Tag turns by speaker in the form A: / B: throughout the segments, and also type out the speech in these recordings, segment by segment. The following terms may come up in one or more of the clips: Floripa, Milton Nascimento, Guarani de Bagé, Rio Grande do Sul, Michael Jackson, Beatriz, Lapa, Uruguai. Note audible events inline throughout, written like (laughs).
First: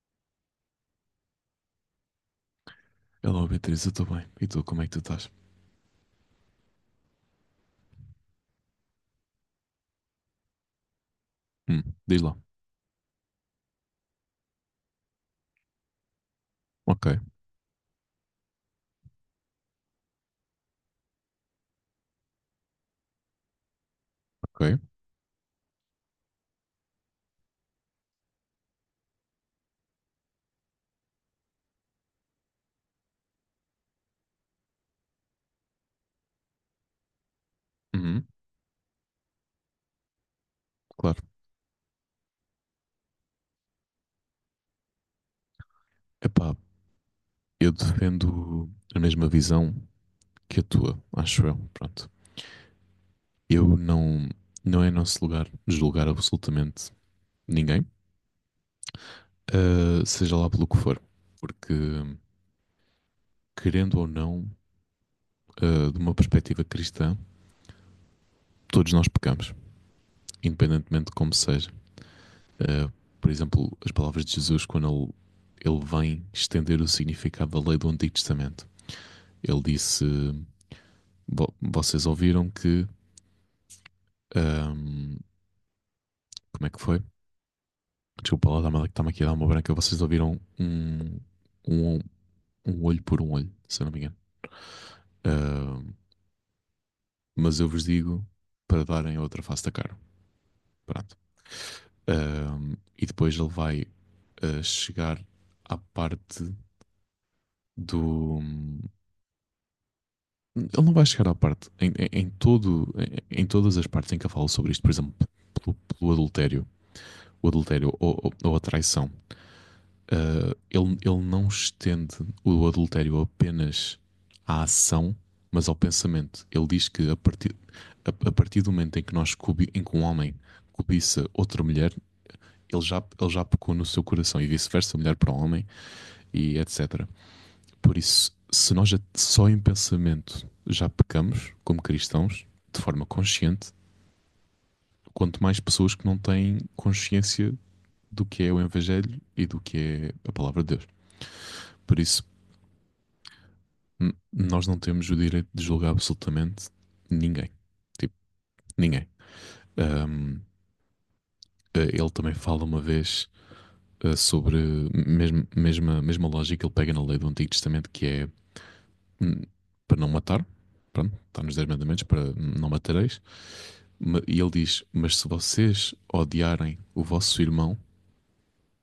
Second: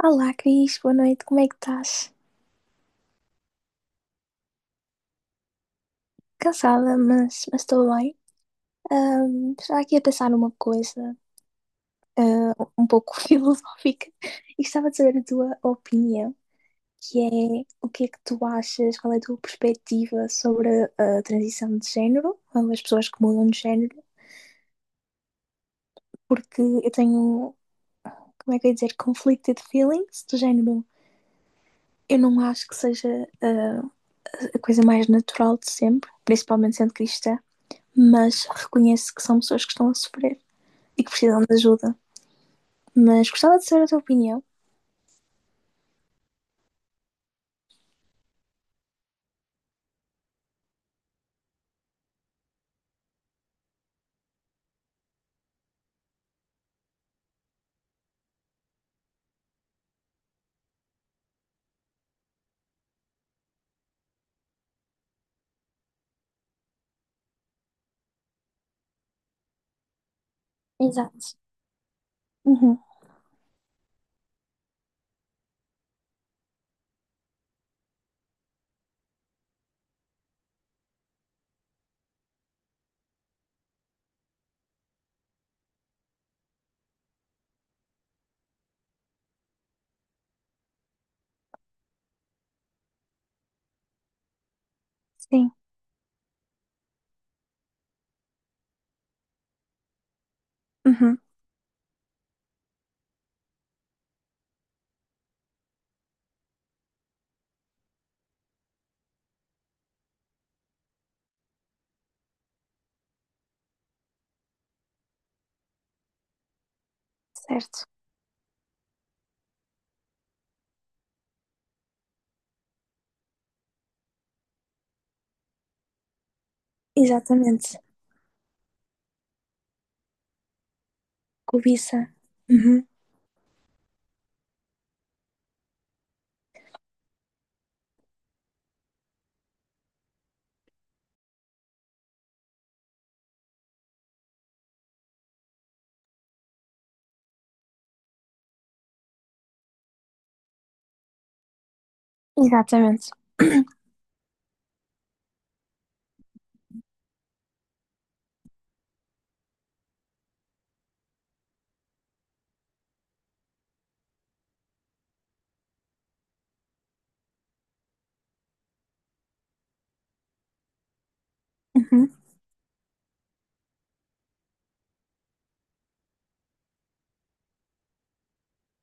A: Olá, Cris, boa noite, como é que estás?
B: Olá, Beatriz, eu estou bem. E tu, como é que tu estás?
A: Cansada, mas estou bem. Estava aqui a pensar numa coisa,
B: Diz lá.
A: um pouco (laughs) filosófica e gostava de saber a tua opinião,
B: Ok,
A: que é o que é que tu achas, qual é a tua perspectiva sobre a transição de género, ou as pessoas que mudam de género,
B: ok.
A: porque eu tenho, como é que eu ia dizer, conflicted feelings do género. Eu não acho que seja a coisa mais natural de sempre, principalmente sendo cristã.
B: Uhum,
A: Mas reconheço que são pessoas que estão a sofrer e que
B: claro.
A: precisam de ajuda. Mas gostava de saber a tua opinião.
B: Epá, eu defendo a mesma visão que a tua, acho eu. Pronto. Eu não. Não é nosso lugar julgar absolutamente ninguém, seja lá pelo que for. Porque, querendo ou não, de uma perspectiva cristã, todos nós pecamos, independentemente de como
A: Exato.
B: seja.
A: Uhum.
B: Ah, por exemplo, as palavras de Jesus, quando ele vem estender o significado da lei do Antigo Testamento. Ele disse: Vocês ouviram que. ahm, Como é que foi? Desculpa lá, está-me aqui a dar uma branca. Vocês ouviram um, um olho por um olho, se eu não me engano.
A: Sim.
B: Ahm, mas eu vos digo para darem outra face da cara. Pronto.
A: Uhum.
B: E depois ele vai chegar à parte do. Ele não vai chegar à parte. Em todo, em todas as partes em que eu falo sobre isto, por exemplo, pelo adultério, o
A: Certo.
B: adultério ou a traição, ele não estende o adultério apenas à ação, mas ao pensamento. Ele diz que
A: Exatamente.
B: a partir do momento em que em que um homem cobiça outra mulher,
A: Cobiça. Uhum.
B: ele já pecou no seu coração e vice-versa, mulher para o homem e etc. Por isso, se nós já- só em pensamento já pecamos como cristãos, de forma consciente, quanto mais pessoas que não têm consciência do que é o Evangelho e do que é a palavra de Deus. Por isso,
A: Exatamente.
B: Nós não temos o direito de julgar absolutamente ninguém. Tipo, ninguém. Ahm, ele também fala uma vez sobre mesma lógica que ele pega na lei do Antigo Testamento, que é hum, para não matar. Pronto, está nos 10 mandamentos
A: Uhum.
B: para não matareis. E ele diz: Mas se vocês odiarem o vosso irmão,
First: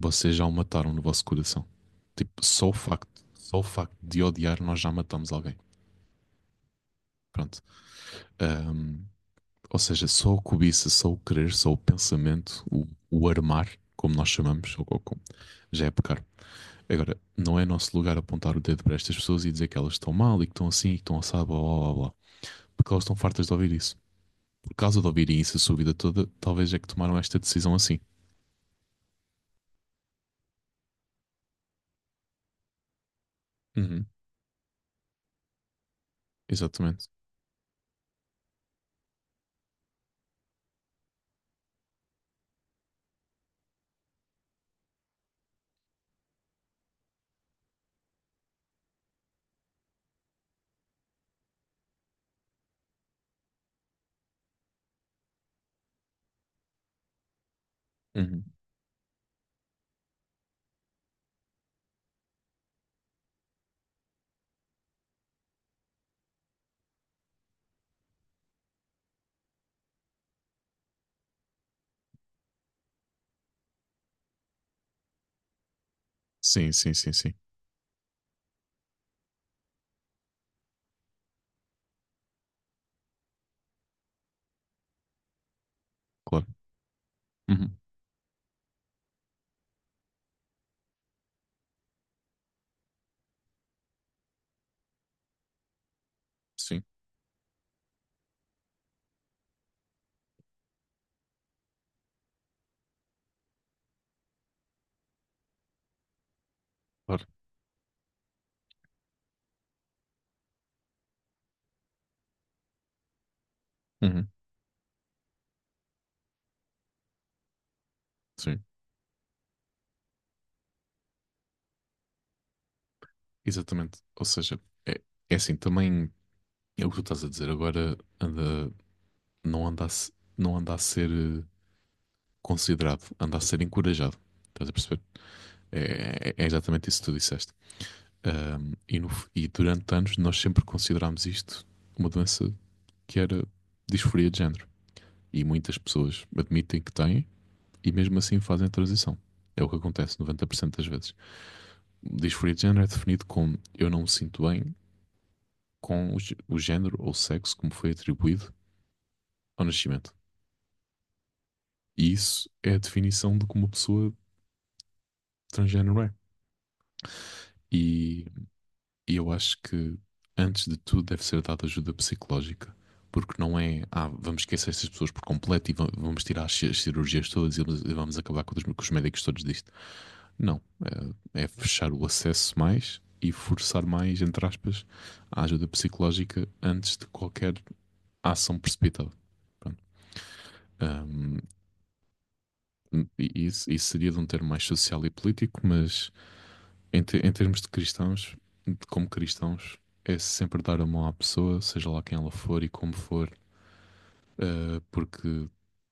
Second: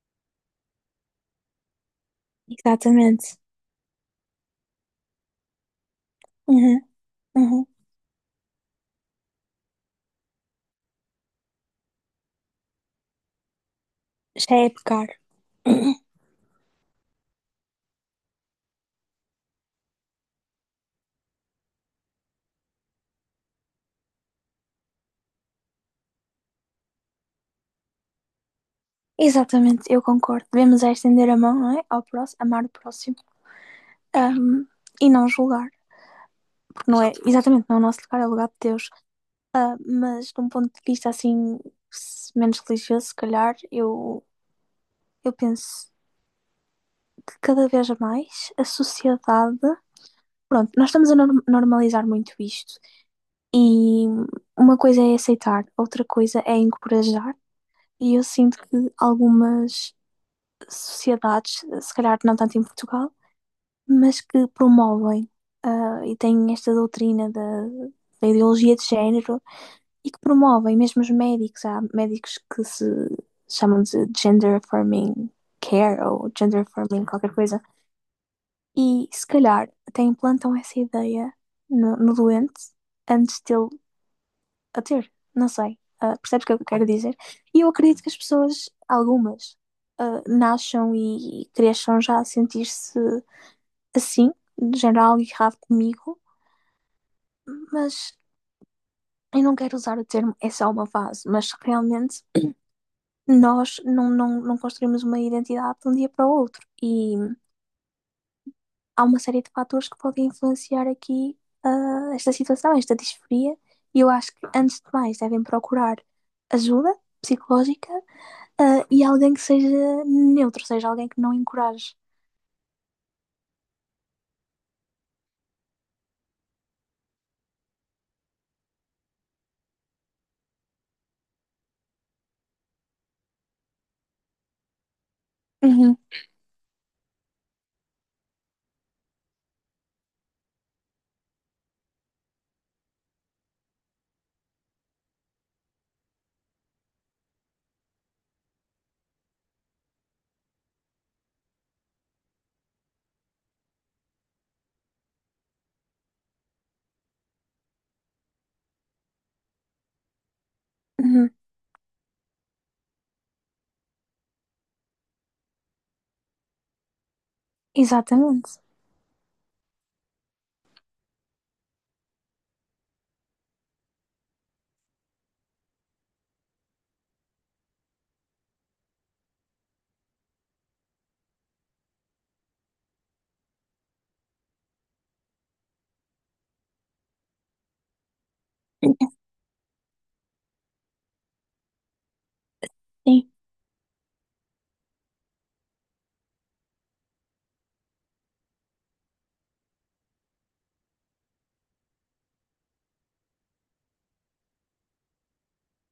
B: vocês já o mataram no vosso coração. Tipo,
A: Exatamente.
B: só o facto de odiar, nós já matamos alguém.
A: Uhum.
B: Pronto.
A: Uhum.
B: Ahm, Ou seja, só a cobiça, só o querer, só o pensamento, o armar, como nós
A: Já é
B: chamamos, ou
A: pecar.
B: já é
A: Uhum.
B: pecar. Agora, não é nosso lugar apontar o dedo para estas pessoas e dizer que elas estão mal e que estão assim e que estão assado, blá blá blá blá. Porque elas estão fartas de ouvir isso. Por causa de ouvirem isso a sua vida toda, talvez é que tomaram esta decisão assim.
A: Exatamente, eu concordo. Devemos é estender a mão, não é? Ao próximo, amar o próximo.
B: Uhum,
A: Ahm, e não julgar. Porque não
B: exatamente.
A: é, exatamente, não é o nosso lugar, é o lugar de Deus. Ah, mas de um ponto de vista assim, menos religioso, se calhar, eu penso que cada vez mais a sociedade. Pronto, nós estamos a normalizar muito isto. E uma coisa é aceitar, outra coisa é encorajar. E eu
B: Uhum.
A: sinto que algumas sociedades, se calhar não tanto em Portugal, mas que promovem e têm esta doutrina da, da ideologia de género e que promovem mesmo os médicos. Há médicos que se chamam de gender affirming care ou gender
B: Sim, sim,
A: affirming
B: sim,
A: qualquer
B: sim.
A: coisa. E se calhar até implantam essa ideia no, no doente antes dele a ter. Não sei.
B: Claro.
A: Percebes o que eu quero dizer? E eu
B: Uhum,
A: acredito que as pessoas, algumas, nasçam e cresçam já a sentir-se assim, de género algo errado comigo,
B: sim,
A: mas eu não quero usar o termo é só uma fase, mas realmente nós não construímos uma identidade de um dia para o outro. E
B: claro.
A: há uma série de fatores que podem influenciar aqui esta situação, esta disforia. E eu
B: Uhum,
A: acho que, antes de mais, devem procurar ajuda psicológica,
B: sim,
A: e alguém que seja neutro, ou seja, alguém que não encoraje.
B: exatamente. Ou seja, é, é assim, também é o que tu estás a dizer agora, anda não anda a, não anda a ser considerado, anda a ser encorajado. Estás a perceber?
A: Uhum,
B: É, é exatamente isso que tu disseste. E, no f- e durante anos nós sempre considerámos isto uma doença que era disforia de género. E muitas pessoas admitem que têm e mesmo assim fazem a transição. É o que acontece 90% das vezes. Disforia de género é definido como eu não me sinto bem com o o género ou sexo como foi atribuído ao nascimento.
A: uhum.
B: E isso é a definição de como uma pessoa transgénero é. E,
A: Exatamente.
B: e eu acho que, antes de tudo, deve ser dada ajuda psicológica. Porque não é, ah, vamos esquecer essas pessoas por completo e vamos tirar as cirurgias todas e vamos acabar com com os médicos todos disto. Não. É, é fechar o acesso mais e forçar mais, entre aspas, a ajuda psicológica antes de qualquer ação precipitada. Pronto. Ahm,
A: Sim,
B: e isso, isso seria de um termo mais social e político, mas em termos de cristãos, de como cristãos, é sempre dar a mão à pessoa, seja lá quem ela for e como for, porque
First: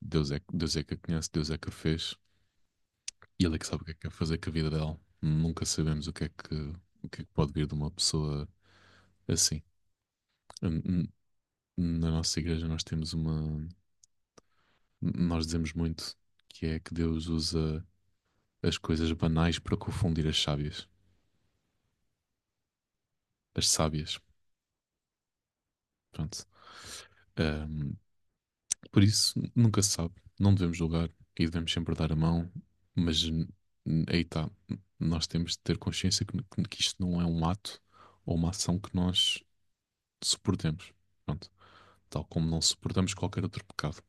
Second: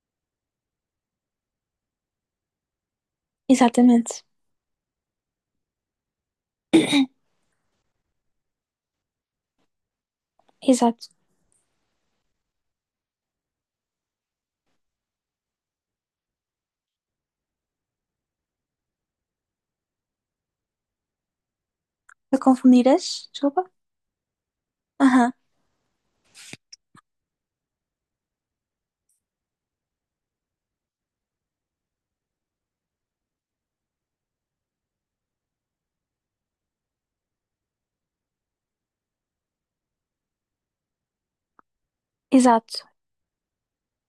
B: Deus é que a conhece, Deus é que a fez e Ele é que sabe o que é que quer
A: exatamente.
B: fazer com a vida dela. Nunca sabemos o que é que pode vir de uma pessoa assim. Hum.
A: Exato.
B: Na nossa igreja nós temos uma, nós dizemos muito que é que Deus usa as coisas banais para confundir as sábias,
A: A confundir as, desculpa?
B: as sábias.
A: Aham.
B: Pronto. Por isso, nunca se sabe. Não devemos julgar e devemos sempre dar a mão, mas aí está. Nós temos de ter consciência que isto não é um ato ou uma ação que nós suportemos. Pronto. Tal como não
A: Exato,
B: suportamos qualquer outro pecado.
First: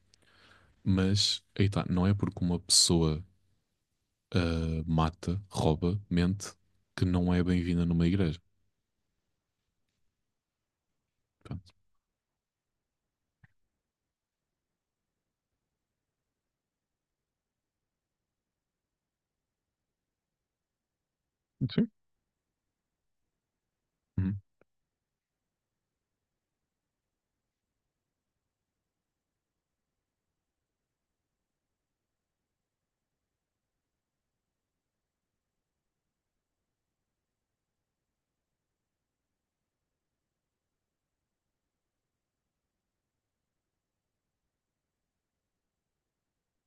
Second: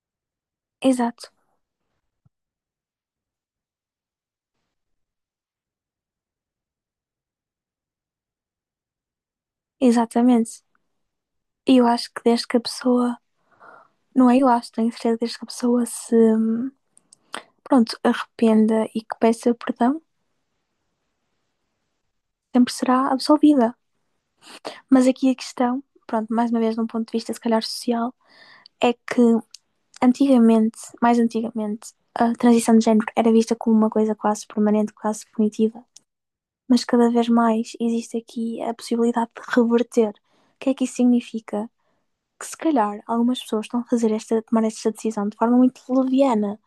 A: exato,
B: Mas aí está. Não é porque uma pessoa mata, rouba, mente, que não é bem-vinda numa igreja.
A: exatamente.
B: Pronto.
A: E eu acho que desde que a pessoa, não é eu acho, tenho certeza, desde que a pessoa se, pronto, arrependa e que peça perdão,
B: Sim.
A: sempre será absolvida.
B: Uhum.
A: Mas aqui a questão, pronto, mais uma vez, num ponto de vista se calhar social, é que antigamente, mais antigamente, a transição de género era vista como uma coisa quase permanente, quase definitiva, mas cada vez mais existe aqui a possibilidade de reverter. O que é que isso significa? Que se calhar algumas pessoas estão a fazer esta, a tomar esta decisão de forma muito leviana,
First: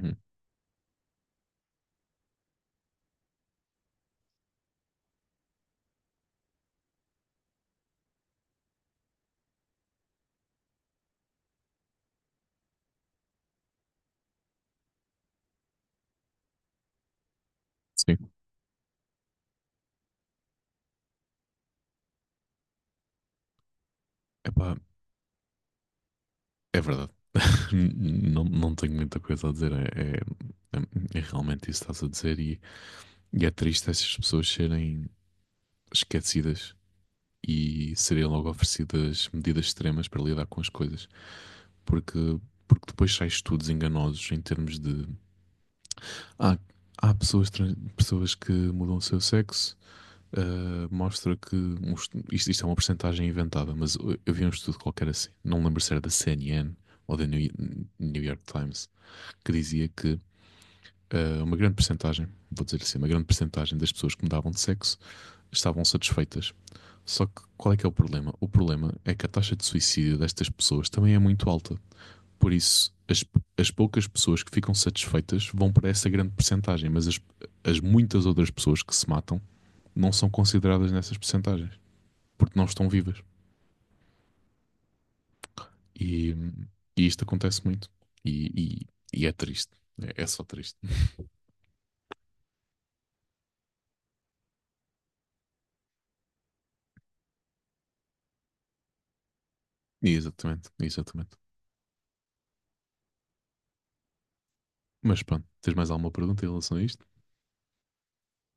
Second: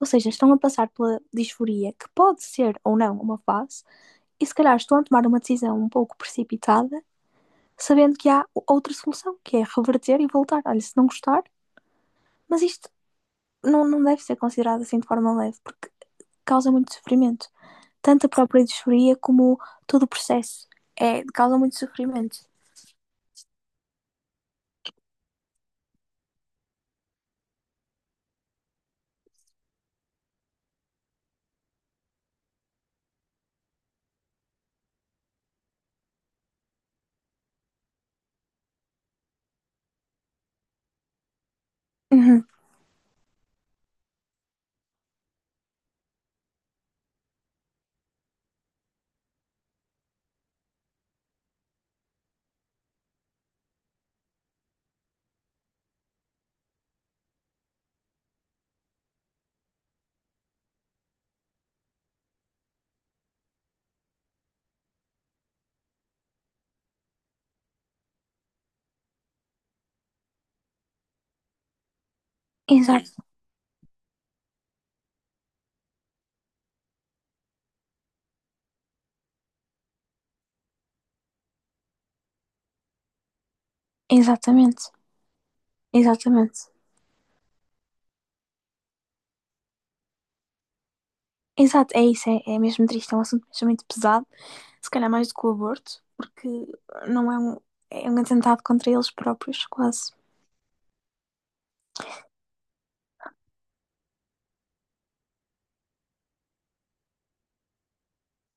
A: ou seja, estão a passar pela disforia, que pode ser ou não uma fase, e se calhar estão a tomar uma decisão um pouco precipitada sabendo que há outra solução, que é reverter e voltar. Olha, se não gostar, mas isto não deve ser considerado assim de forma leve, porque causa muito sofrimento. Tanto a
B: Sim.
A: própria disforia como todo o processo. É, causa muito sofrimento.
B: Epá, é verdade. Não, não tenho muita coisa a dizer. É, é realmente isso que estás a dizer, e é triste essas pessoas serem esquecidas e serem logo oferecidas medidas extremas para lidar com as coisas, porque,
A: Uhum.
B: porque depois sai estudos enganosos em termos de. Ah, há pessoas, pessoas que mudam o seu sexo. Ah, mostra que um isto, isto é uma porcentagem inventada, mas eu vi um estudo qualquer assim, não lembro se era da CNN ou da New York Times, que dizia que uma grande percentagem, vou dizer assim, uma grande percentagem das pessoas que mudavam de sexo estavam satisfeitas. Só que qual é que é o problema? O problema é que a taxa de suicídio destas pessoas também é muito alta. Por isso, as,
A: Exato.
B: as poucas pessoas que ficam satisfeitas vão para essa grande percentagem, mas as muitas outras pessoas que se matam não são consideradas nessas percentagens, porque não estão vivas.
A: Exatamente.
B: E,
A: Exatamente.
B: e isto acontece muito. E, e é triste. É, é só triste.
A: Exato, é isso, é, é mesmo triste, é um assunto mesmo muito pesado, se calhar mais do que o aborto, porque não é um, é um atentado contra eles próprios,
B: E
A: quase.
B: exatamente, exatamente. Mas pronto, tens mais alguma pergunta em relação a isto?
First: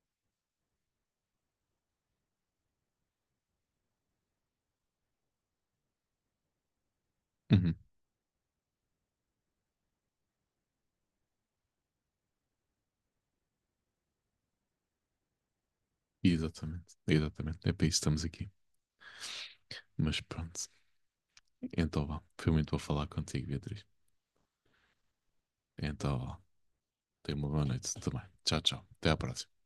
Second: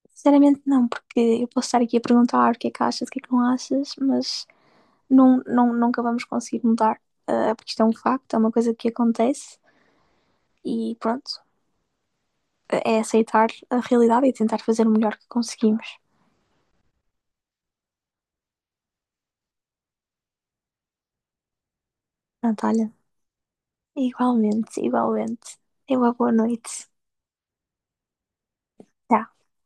A: Sinceramente não, porque eu posso estar aqui a perguntar o que é que achas, o que é que não achas, mas nunca vamos conseguir mudar, porque
B: Uhum.
A: isto é um facto, é uma coisa que acontece e pronto, é é aceitar a realidade e tentar fazer o melhor que conseguimos.
B: Exatamente, exatamente. É para isso que estamos aqui. Mas pronto, então vá. Foi muito bom
A: Natália,
B: falar contigo, Beatriz.
A: igualmente, igualmente. Tenha uma
B: Então
A: boa
B: vá.
A: noite.
B: Tenha uma boa noite também. Tchau, tchau. Até à
A: Tchau.
B: próxima.